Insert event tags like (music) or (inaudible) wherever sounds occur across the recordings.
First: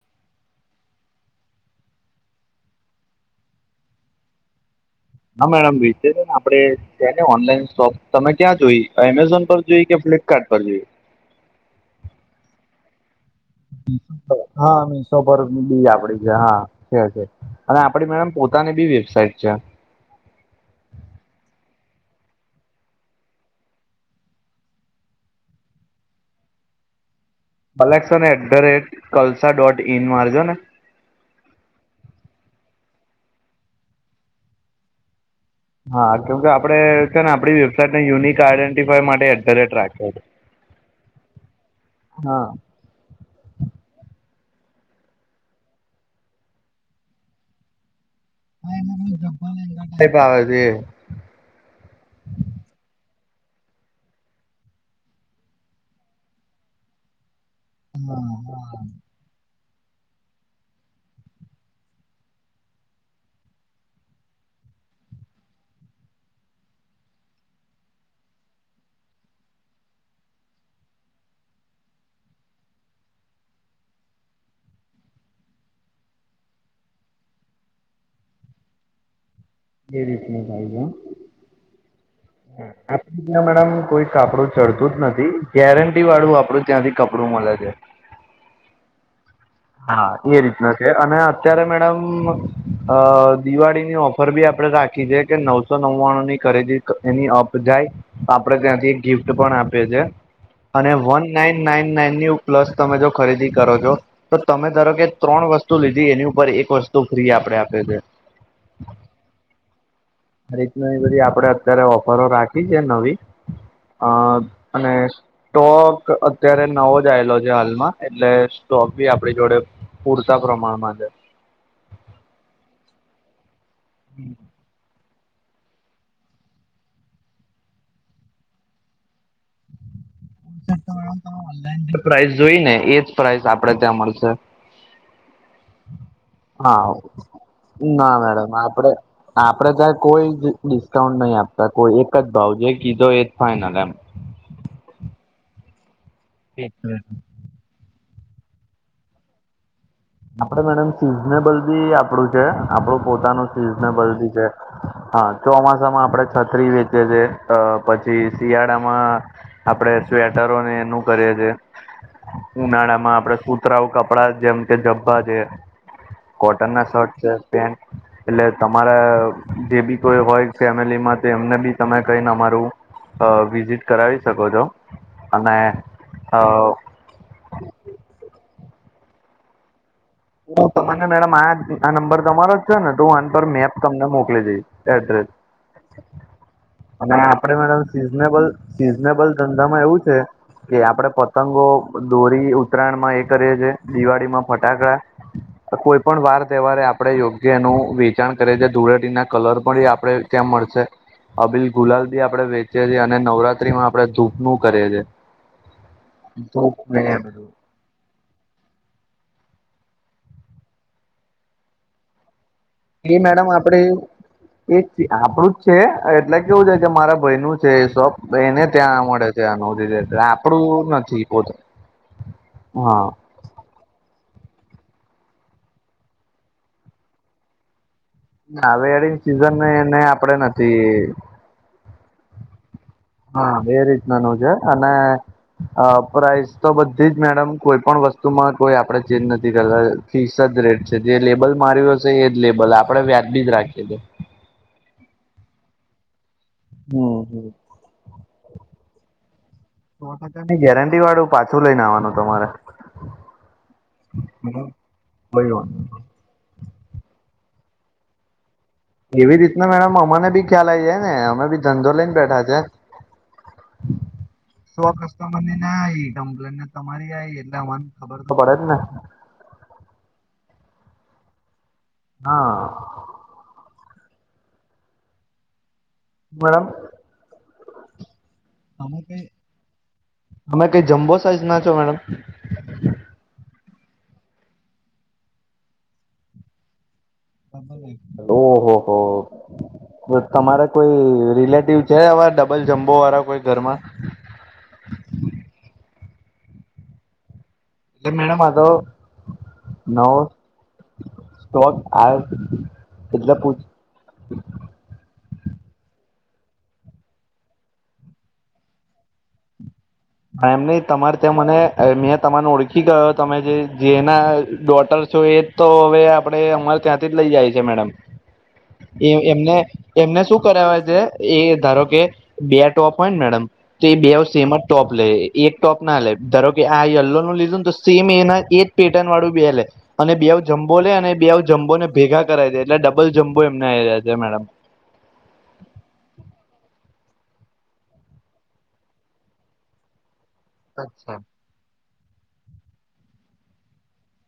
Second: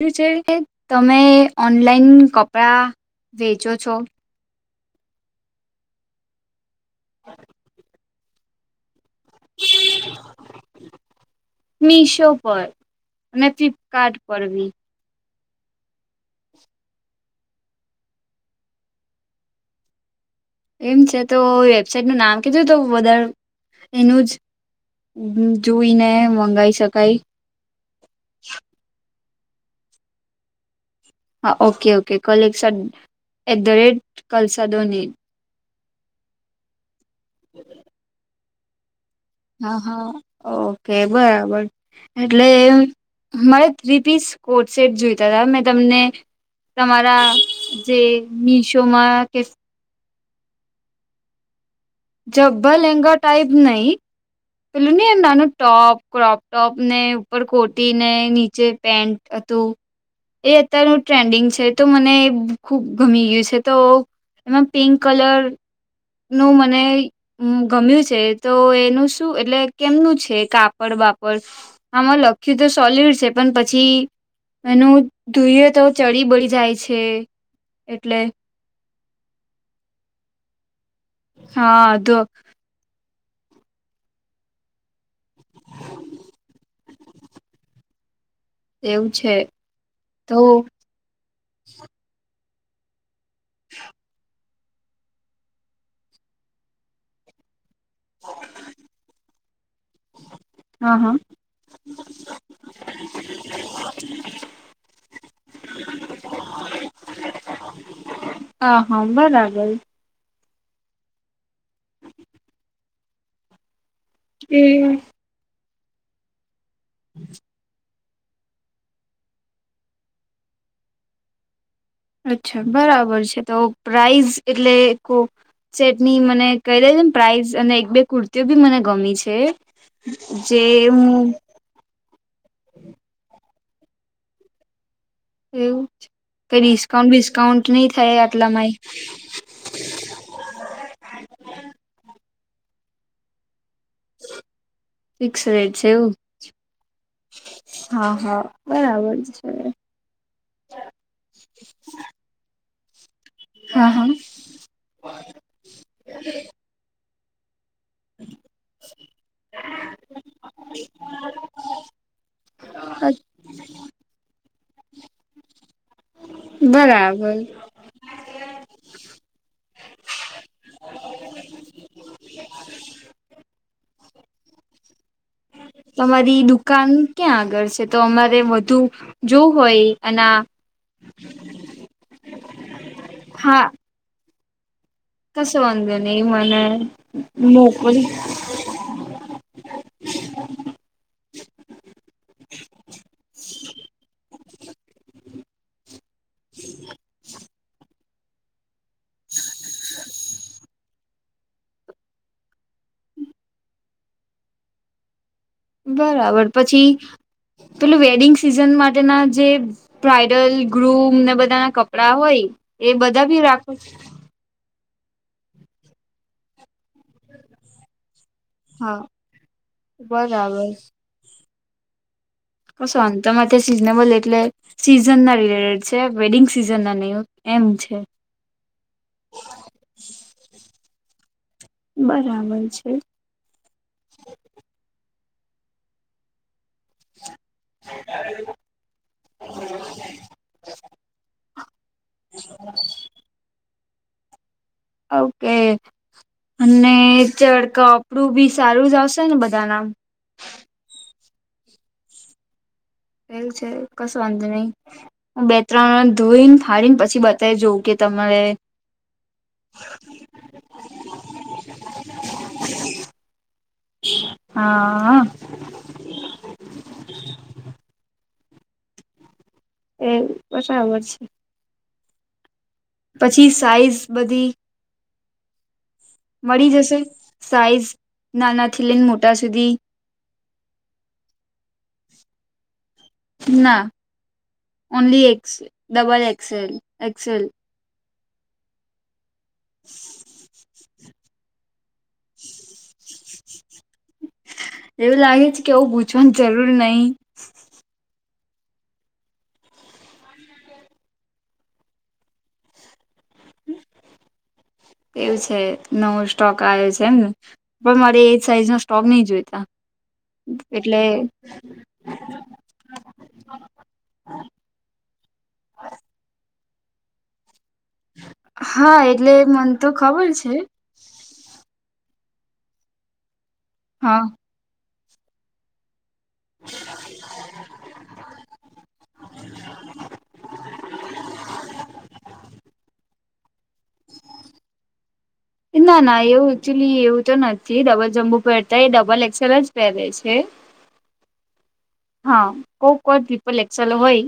(unintelligible) તમે ઓનલાઈન કપડાં વેચો છો? હહા મેડમજી છેને આપડે છેને ઓનલાઈન શોપ, તમે ક્યાં જોઈ? એમેઝોન? પર જોઈ, કે ફ્લિપકાર્ટ પર જોઈ? મીશો પર. અને ફ્લિપકાર્ટ પર બી હામી. તો (unintelligible) આપડી છે, હા છે છે, અને આપડી મેડમ પોતાની ભી વેબસાઇટ છે. એમ છે તો, વેબસાાઈટનું નામ કીધું તો બધારે એનું જ. હમ્મ હમ્મ જોઈને મંગાવી શકાય. Collection at the rate Kalsa dot in મારજોને. હા, okay okay, collection at the rate Kalsa દોની હા, કેમ કે આપડે છેને, આપણી વેબસાઈટ ને યુનિક આઈડેન્ટિફાઈ માટે ધ રેટ હા હા, રાખ્યો છે ઓકે બરાબર, હા એટલે મારે થ્રી પીસ કોડસેટ જોઈતા હતા, મેં તમને, તમારા તે મિશો મા કે (unintelligible) આવે છે. જભભા લેહેંગા ટાઈપ નહીં પેલું નહીં નાનું ટોપ ક્રોપ ટોપને ઉપર કોટીને નીચે પેન્ટ હતું એ અત્યારનું ટ્રેન્ડિંગ છે, તો મને ખુબ ગમી ગયું છે, તો એમાં પિંક કલરનું મને હું ગમ્યું છે, તો એનું શું એટલે કેમનું છે, કાપડ બાપડ આમાં લખ્યું તો સોલિડ છે, પણ પછી એનું તુંયે તો ચડી બળી જાય છે, એટલે (unintelligible) હા અધો આપ મેડમ કોઈ કાપડું ચડતું જ નથી ગેરંટીવાળું આપડું ત્યાંથી કપડું મળે છે. એવું છે. હા તો એ રીતના છે, અને અત્યારે મેડમ અ દિવાળીની ઓફર ભી આપડે રાખી જે કે નવસો નવાણું ની ખરીદી એની અપ જાય તો આપણે ત્યાંથી એક ગિફ્ટ પણ આપીએ છે અને હા હા વન નાઈન નાઈન નાઈનની પ્લસ તમે જો ખરીદી કરો છો તો તમે ધારો કે ત્રણ વસ્તુ લીધી એની ઉપર એક વસ્તુ ફ્રી આપણે આપે છે. હા હા બરાબર આ રીતના એ બધી આપડે અત્યારે ઓફરો રાખી છે નવી અ એ અને સ્ટોક અત્યારે નવો જ આવેલો છે હાલમાં એટલે સ્ટોક બી આપડી જોડે પૂરતા પ્રમાણમાં છે. અચ્છા બરાબર છે. તો પ્રાઇઝ એટલે કો સેટની મને કહી દેજોને પ્રાઇસ અને એક બે કુર્તીઓ બી મને ગમી છે. જે હું ઓનલાઇન જે પ્રાઇસ જોઈ ને એજ પ્રાઇસ આપડે ત્યાં મળશે. એવું કઈ હા ડિસ્કાઉન્ટ બિસ્કાઉન્ટ નહી થાય આટલામાંય. આપણે તા કોઈ જ ડિસ્કાઉન્ટ નહી આપતા કોઈ એક જ ભાવ જે કીધો એ જ ફાાઈનલ એમ. ફિક્સ રેટ છે. એવું (unintelligible) હા હા બરાબર છે. આપડે મેડમ સિઝનેબલ બી આપણું છે. આપણું પોતાનું હા સિઝનેબલ હા બી છે. હા ચોમાસામાં આપડે છત્રી વેચે છે. અ પછી શિયાળામાં આપડે સ્વેટરોને એનું કરીએ છે. ઉનાળા માં આપડે સુતરાઉ કપડા જેમ કે જભ્ભા છે કોટન ના શર્ટ છે બરાબર પેન્ટ એટલે તમારા જે બી કોઈ હોય ફેમિલીમાં તેમને બી તમે કઈને અમારું અ વિઝિટ કરાવી શકો છો અને અ તમારી દુકાન ક્યાં આગળ છે. તો અમારે વધુ જોવું હોય અને તમને મેડમ આ આ નંબર તમારો જ છે ને તો આન પર હા મેપ તમને મોકલી દઈશ એડ્રેસ કશો વાંધો નહી મને અને આપડે મેડમ મોકલી સિઝનેબલ સીઝનેબલ ધંધા માં એવું છે કે આપડે પતંગો દોરી ઉત્તરાયણ માં એ કરીએ છે. દિવાળીમાં ફટાકડા કોઈ પણ વાર તહેવારે આપણેે યોગ્ય એનું વેચાણ કરીએ છે ધૂળે ટી ના કલર પણ આપડે ત્યાં મળશે. અબીલ ગુલાલ બી આપડે વેચીએ છીએ અને નવરાત્રી માં આપણે ધૂપનું કરીએ છે. બરાબર પછી બધું પેલુ વેડિંગ સિઝન માટેના જે બ્રાઈડલ ગ્રૂમ ને બધા ના કપડા હોય એ બધા ભી મેડમ રાખો આપડે એ આપડું જ છે એટલે કેવું છે કે મારા ભાઈ નું છે એ સબ એને હા ત્યાં મળે છે. નહોંધી દ બરાબર આપણું નથી પોતે ક હા શું તમારે ત્યાં સિઝનેબલ એટલે સિઝનના રિલેટેડ છે. વેડિંગ સિઝન ના નહીં એમ છે. ના હવેળ સિઝન એને આપડે નથી બરાબર છે. હા એ રીતનાનુંું છે. અને પ્રઇઝ તો બધી જ મેડમ કોઈ પણણ વસ્તુમાં કોઈ આપડે ચેન્જ નથી કરતા ફીસ જ રેટ જે લેબલ માર્યું હશે એજ લેબલ આપડે વ્યાજ બીજ રાખીએ છે. ઓકે અને હમ હમ. ચડ કપડું બી સારું જ આવશે ને બધા ના ની ગેરંટી વાળું પાછું લઈને આવવાનું તમારે એવું છે. કસ વાંધ નહીિ હું કોઈ બે વાંધો નહી. ત્રણ ધોઈને ફાડીને પછી બતાવી જવં કે તમારે એવી રીતના મેડમ અમાને બી ખ્યાલ આવી જાય ને અમે બી ધંધો લઈને બેઠા છે. હા હા સ્વકષતા મ ન આ કમપલેને તમારી આઈ એટલા મન ખબર તો પડે જ ને એ બટબર છે. હા પછી સાઈઝ બધી મેડમ મળી જશે સાઈઝ નાના મોટા સુધી અમે કઈ જમ્બો સાઇઝ ના છો મેડમ ના only X double XL XL ઓહ હો તમારે કોઈ રિલેટિવ-' છે આવા ડબલ જમ્બો વાળા કોઈ ઘરમાં એવું લાગે છે કે આવું પૂછવાન જરૂર નહી. એટલે મેડમ આગો નવો-' સ્ટોક આયો એટલે પૂછ એવું છે નવો સ્ટોક આયો છે એમને પણ મારે એ સાઈઝ નો સ્ટોક નહી જોઈતા. હા એમ નહિ એટલે તમારે ત્યાં મને મેં તમન ઓળ ખી ગ્યો તમે જે જેના ડોટર છો એ તો હવે આપણે અમારે ત્યાંથી જ લઇ જાય છે મેડમ હા એ એટલે એમને મને તો એમને ખબર શું કરાવે છે. એ ધારો કે બે ટોપ હોય ને મેડમ તો એ બે હા સેમ જ ટોપ લે એક ટોપ ના લે ધારો કે આ યલ્લો નું લીધું ને તો સેમ એના એજ પેટર્ન વાળું બે લે. અને બેવ જમ્બો લે અને બેવ જમ્બો ને ભેગા કરાઈ દે એટલે ડબલ જમ્બો એમનેયારે છે મેડમ (inaudible) ના ના એવું એકચુલી એવું તો નથી ડબલ જમ્બો પણ અત્યારે એ ડબલ એક્સેલ જ પહેરે છે. કચ્છા હ અ કોક વાર ત્રીપલ એક્સલ હોય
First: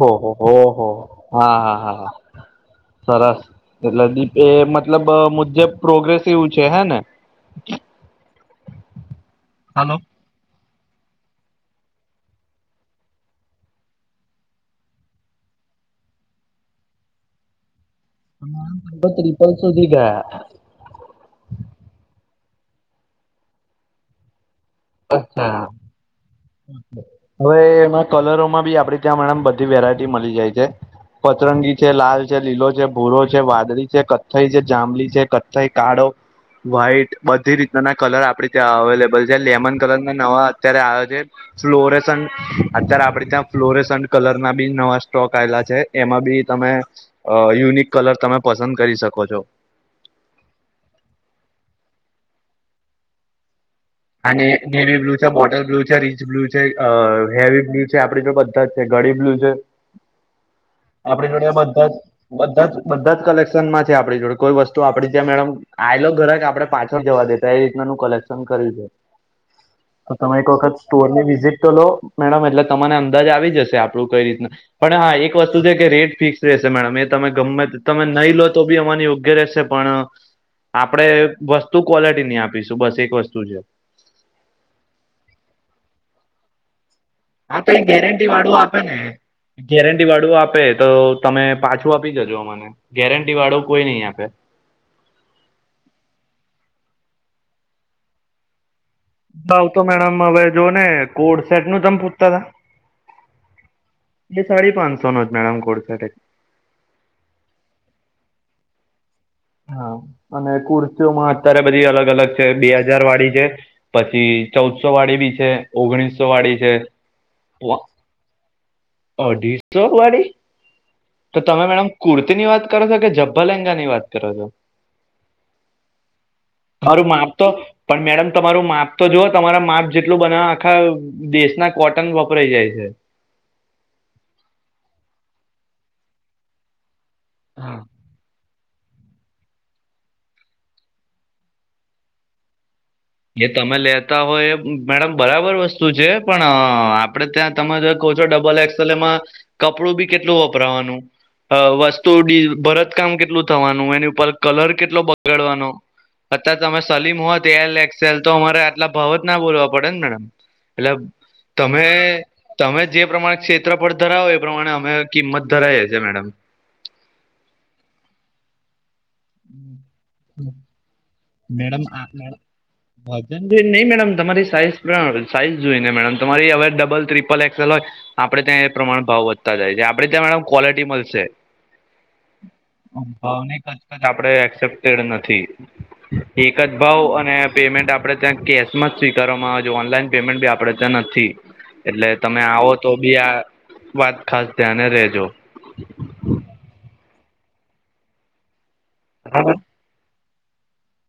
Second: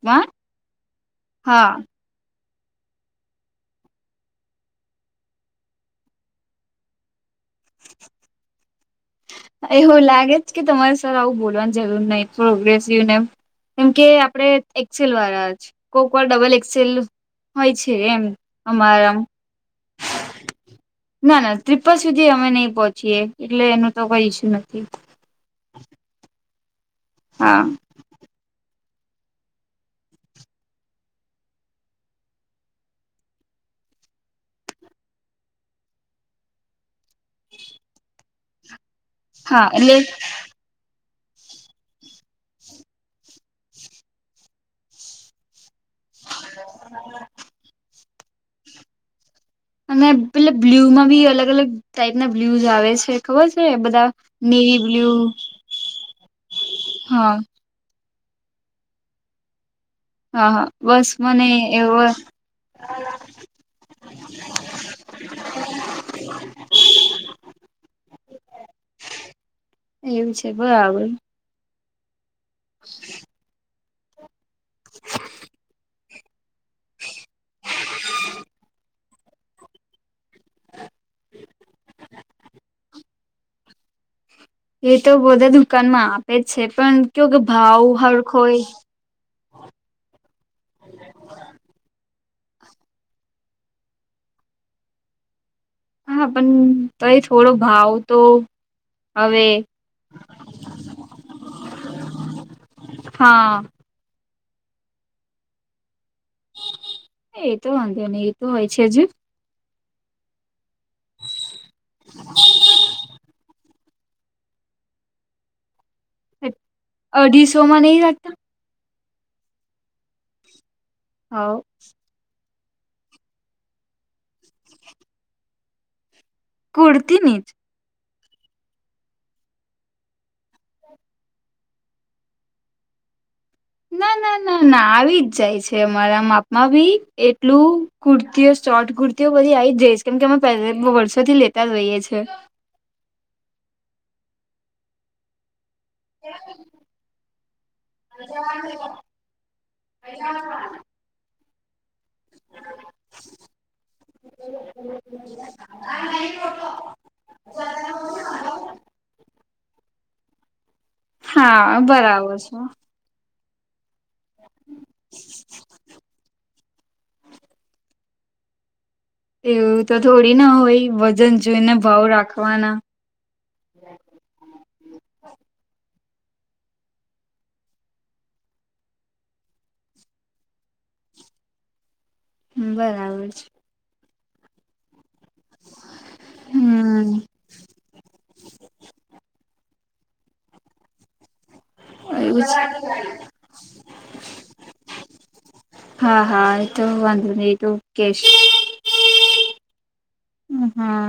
ઓહ હોહ હા હા હા સરસ એલેદીપ એ મતલબ મુજબ પ્રોગ્રેસિવ છે હે ને એવુ લાગે કે તમારે સર આવું બોલવાની જરૂર નહી પ્રોગ્રેસિવ ને એમ કેમ કે આપડે એક્સેલ વાળા છે કોકવાર ડબલ એક્સેલ હોય છે એમ તો અમારા ત્રિપલ સુધી ગયા. ના ના ટ્રીપલ સુધી અમે નહી પહોંચીએ એટલે એનું તો કોઈ ઈસ્યુ નથી. અરછા હવે હા એના કલરોમાં બી આપડે ત્યાં મેડમ બધી વેરાયટી મલી જાય છે. પતરંગી છે લાલ છે લીલો છે ભૂરો છે વાદળી છે કથ્થઈ છે જાંબલી છે કથ્થઈ કાળો વ્હાઈટ બધી રીતના ના કલર આપડી ત્યાં અવેલેબલ છે હા લેમન કલર એટલે ના નવા અત્યારે આયો છે. ફ્લોરેસન અત્યારે આપડે ત્યાં ફ્લોરેસન કલર ના બી નવા સ્ટોક આવેલા છે. એમાં બી તમે અ યુનિક કલર તમે પસંદ કરી શકો છો. અને પેલે બ્લ્યુ માં બી અલગ અલગ ટાઈપ ના બ્લુઝ આવે છે ખબર છે બધા અને નેવી બ્લુ છે બોટર બ્લુ છે રીચ બ્લુ છે અ હા હેવી બ્લુ છે આપડી જોડે બધા જ છે ગડીબ્લુ છે. હા હા બસ આપણી મને જોડે બધા એવો બધા જ બધા જ કલેક્શન માં છે આપણી જોડે કોઈ વસ્તુ આપડી જેમ આલ આયેલો ઘરે કે આપડે પાછળ જવા દેતા એ રીતનાનું કલેક્શન કર્યું છે. તો એવું તમે છે એક વખત બરાબર સ્ટોર ની વિઝિટ તો લો મેડમ એટલે તમારે અંદાજ આવી જશે આપણું કઈ રીતના પણ હા એક વસ્તુ છે કે રેટ ફિક્સ રહેશે મેડમ એ તમે ગમે તમે નહીં લો તો બી અમાને યોગ્ય રહેશે પણ આપણે વસ્તુ ક્વોલિટી ની આપીશું બસ એક વસ્તુ છે. એ તો બધે દુકાનમાં આપે જ છે પણ કેયો કે ભાવ હરખો હોય. ગેરંટી વાળું આપે તો તમે પાછું આપી જજો અમને ગેરંટી વાળું કોઈ નઈ આપે. હા પણ તોઈ થોડો ભાવ તો હવે ભાવ તો મેડમ હવે જો ને કોડ સેટ નું તમ પૂછતા તા. હા એ સાડી પાંચસો નો છે મેડમ કોડસેટે એતો વાંધે નઈ એતો હોય છે જ હા અને કુર્તીઓમાં અત્યારે બધી અલગ અલગ છે, બે હજાર વાળી છે. પછી ચૌદસો વાળી બી છે, ઓગણીસો વાળી છે. અઢીસો માં નહી રાખતા અઢીસો વાળી. તો હા તમે મેડમ કુર્તી ની વાત કરો છો કે જભા લેંગા ની વાત કરો છો. તમારું માપ કુર્તીની તો જ પણ મેડમ તમારું માપ તો જુઓ તમારા માપ જેટલું બનાવા આખા દેશના કોટન વપરાઈ જાય છે. ના ના ના ના આવી જ જાય છે અમારા માપમાં ભી હા એટલું કુર્તીઓ શોર્ટ કુર્તીઓ બધી આવી જઈશ કેમ કે અમે પહેલા વર્ષોથી લેતા જ રઈએ છીએ. જે તમે લેતા હોય એ મેડમ બરાબર વસ્તુ તું છે પણ આપડે ત્યાં તમે જો કહો છો ડબલ એક્સલ એમાં કપડું બી કેટલું વપરાવાનું વસ્તુ ભરત કામ કેટલું થવાનું એની ઉપર કલર કેટલો બગાડવાનો અત્યારે તમે સલીમ હોત એલ એક્સેલ તો અમારે આટલા ભાવ જ ના બોલવા પડે ને મેડમ એટલે હા તમે બરાબર છે તમે જે પ્રમાણે ક્ષેત્રફળ ધરાવો એ પ્રમાણે અમે કિંમત ધરાય છીએ મેડમ. એવું તો થોડી ના હોય વજન જોઈને ભાવ રાખવાના. વજન જો નહી મેડમ તમારી સાઈઝ પણ સાઈઝ જોઈ ને મેડમ તમારી હવે ડબલ ટ્રિપલ એક્સેલ હોય. આપડે ત્યાં એ પ્રમાણે ભાવ વધતા જાય છે આપડણે ત્યાં મેડમ ક્વોલિટી મળશે. (inaudible) બરાબર છે ભાવને કચ્ કાચ આપડે એક્સેપ્ટેડ નથી. એકજ ભાવ હમ અને પેમેન્ટ આપણે ત્યાં કેશમાં જ સ્વીકારવામાં આવે છે ઓનલાઈન પેમેન્ટ બી આપણે ત્યાં નથી. એટલે તમે એવું જ આવો તો બી આ વાત ખાસ ધ્યાને રેજો. હા હા એતો વાંધો નહી એ તો કેશ હા. હમ્મ હા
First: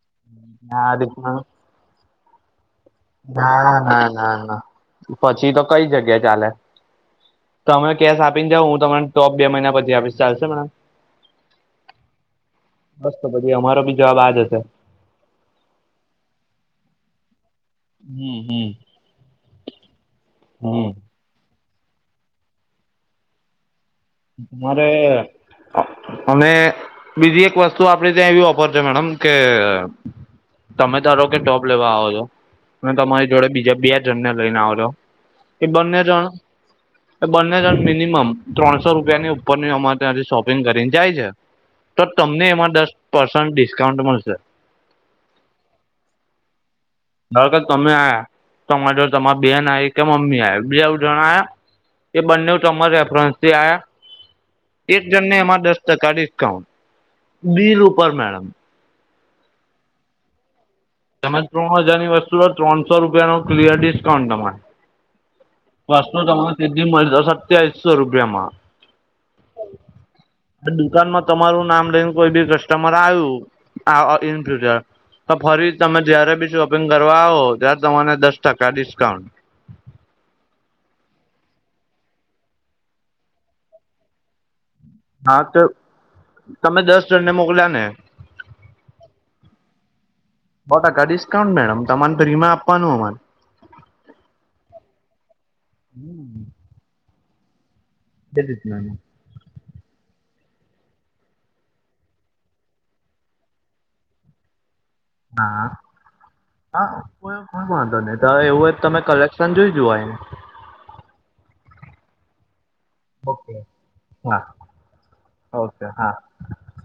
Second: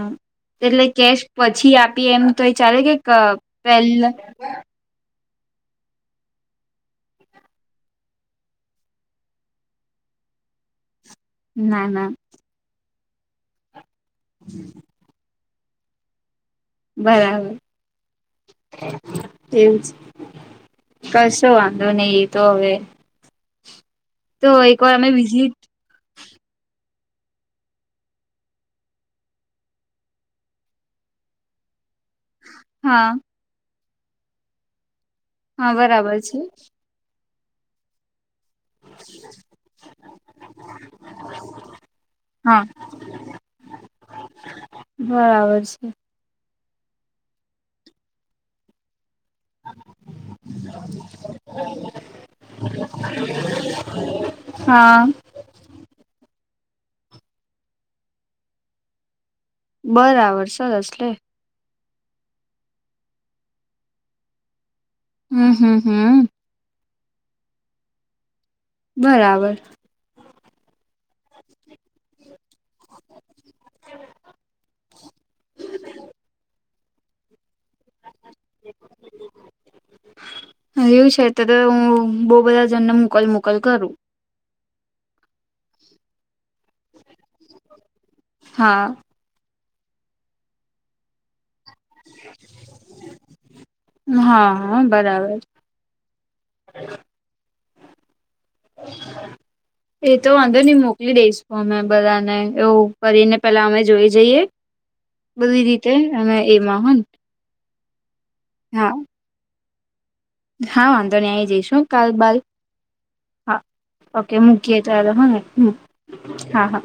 એટલે કેશ રીતના પછી આપી એમ તો એ ચાલે કે ક ના પેલ ના ના ના પછી તો કઈ જગ્યા ચાલે. તમે કેશ આપીને જાઓ હું તમને ટોપ બે મહિના પછી આપીશ ચાલશે મેડમ. ના ના. બસ તો પછી અમારો ભી જવાબ આ જ હશે. બરાબર. હમ્મ હમ્મ એવું જ કશો વાંધો નહી એ તો હવે. તો એક મારે વાર અમે વિઝિટ અને બીજી એક વસ્તુ આપડી ત્યાં એવી ઓફર છે મેડમ કે તમે ધારો કે જોબ લેવા આવો છો અને હા તમારી જોડે બીજા બે જણને લઈને આવ જો ઈ હા બંને બરાબર જણ છે બંને જણ મિનિમમ ત્રણસો રૂપિયાની ઉપરની અમારે ત્યાં શોપિંગ કરીને જાય છે. તો તમને હા એમાં દસ પર્સન્ટ ડિસ્કાઉન્ટ મળશે. બરાબર છે. કે તમે આ્યા તમાર જોડ તમારી બેન આવી કે મમ્મી આઈ બેવ જણ આયા એ બંને તમાર રેફરન્સથી આયા હા એક જણને એમાં દસ ટકા ડિસ્કાઉન્ટ. બીલ ઉપર મેડમ. બરાબર સરસ લે. તમે ત્રણ હજારની વસ્તુ હો ત્રણસો રૂપિયા નું ક્લીયર ડીસ્કાઉન્ટ તમારે. હમ હમ પર્સ તો હમ તમને તેથી મળશે સત્યાવીસો રૂપિયામાં. બરાબર. દુકાનમાં તમારું નામ લઈને કોઈ બી ક કસ્ટમર આયુ અ ઈન ફ્યુચર તો ફરી તમે જય્યારે બી શોપિંગ કરવા આવો ત્યારે તમાને દસ ટકા ડિસ્કાઉન્ટ. હ એવું છે તો તો હું બહુ બધા જણને મોકલ મોકલ કરું. હા તો તમે દસ જણને મોકલ્યા ને. હા સો ટકા ડિસ્કાઉન્ટ મેડમ તમન ફ્રી મા આપવાનું અમાને હા હા બરાબર. હમ (unintelligible) તે રીત ના. (unintelligible) એ તો વાંધો ની મોકલી દઈશ ફોન મા બધાને એવું કરીને પેલા અમે જોઈ જઈએ. બધી હા રીતે અને એમાં હો હા ને કોઈ કોઈ વાંધો નહી તો તમે એવું હા હોય કાલે. તન જોઇ જોવાય. હા વાંધો નઈ આઈ જઈશ હું કાલ બાલ ઓકે હા ઓકે હા મૂકીએ ત્યારે હોને. ઓકે હા હા હા.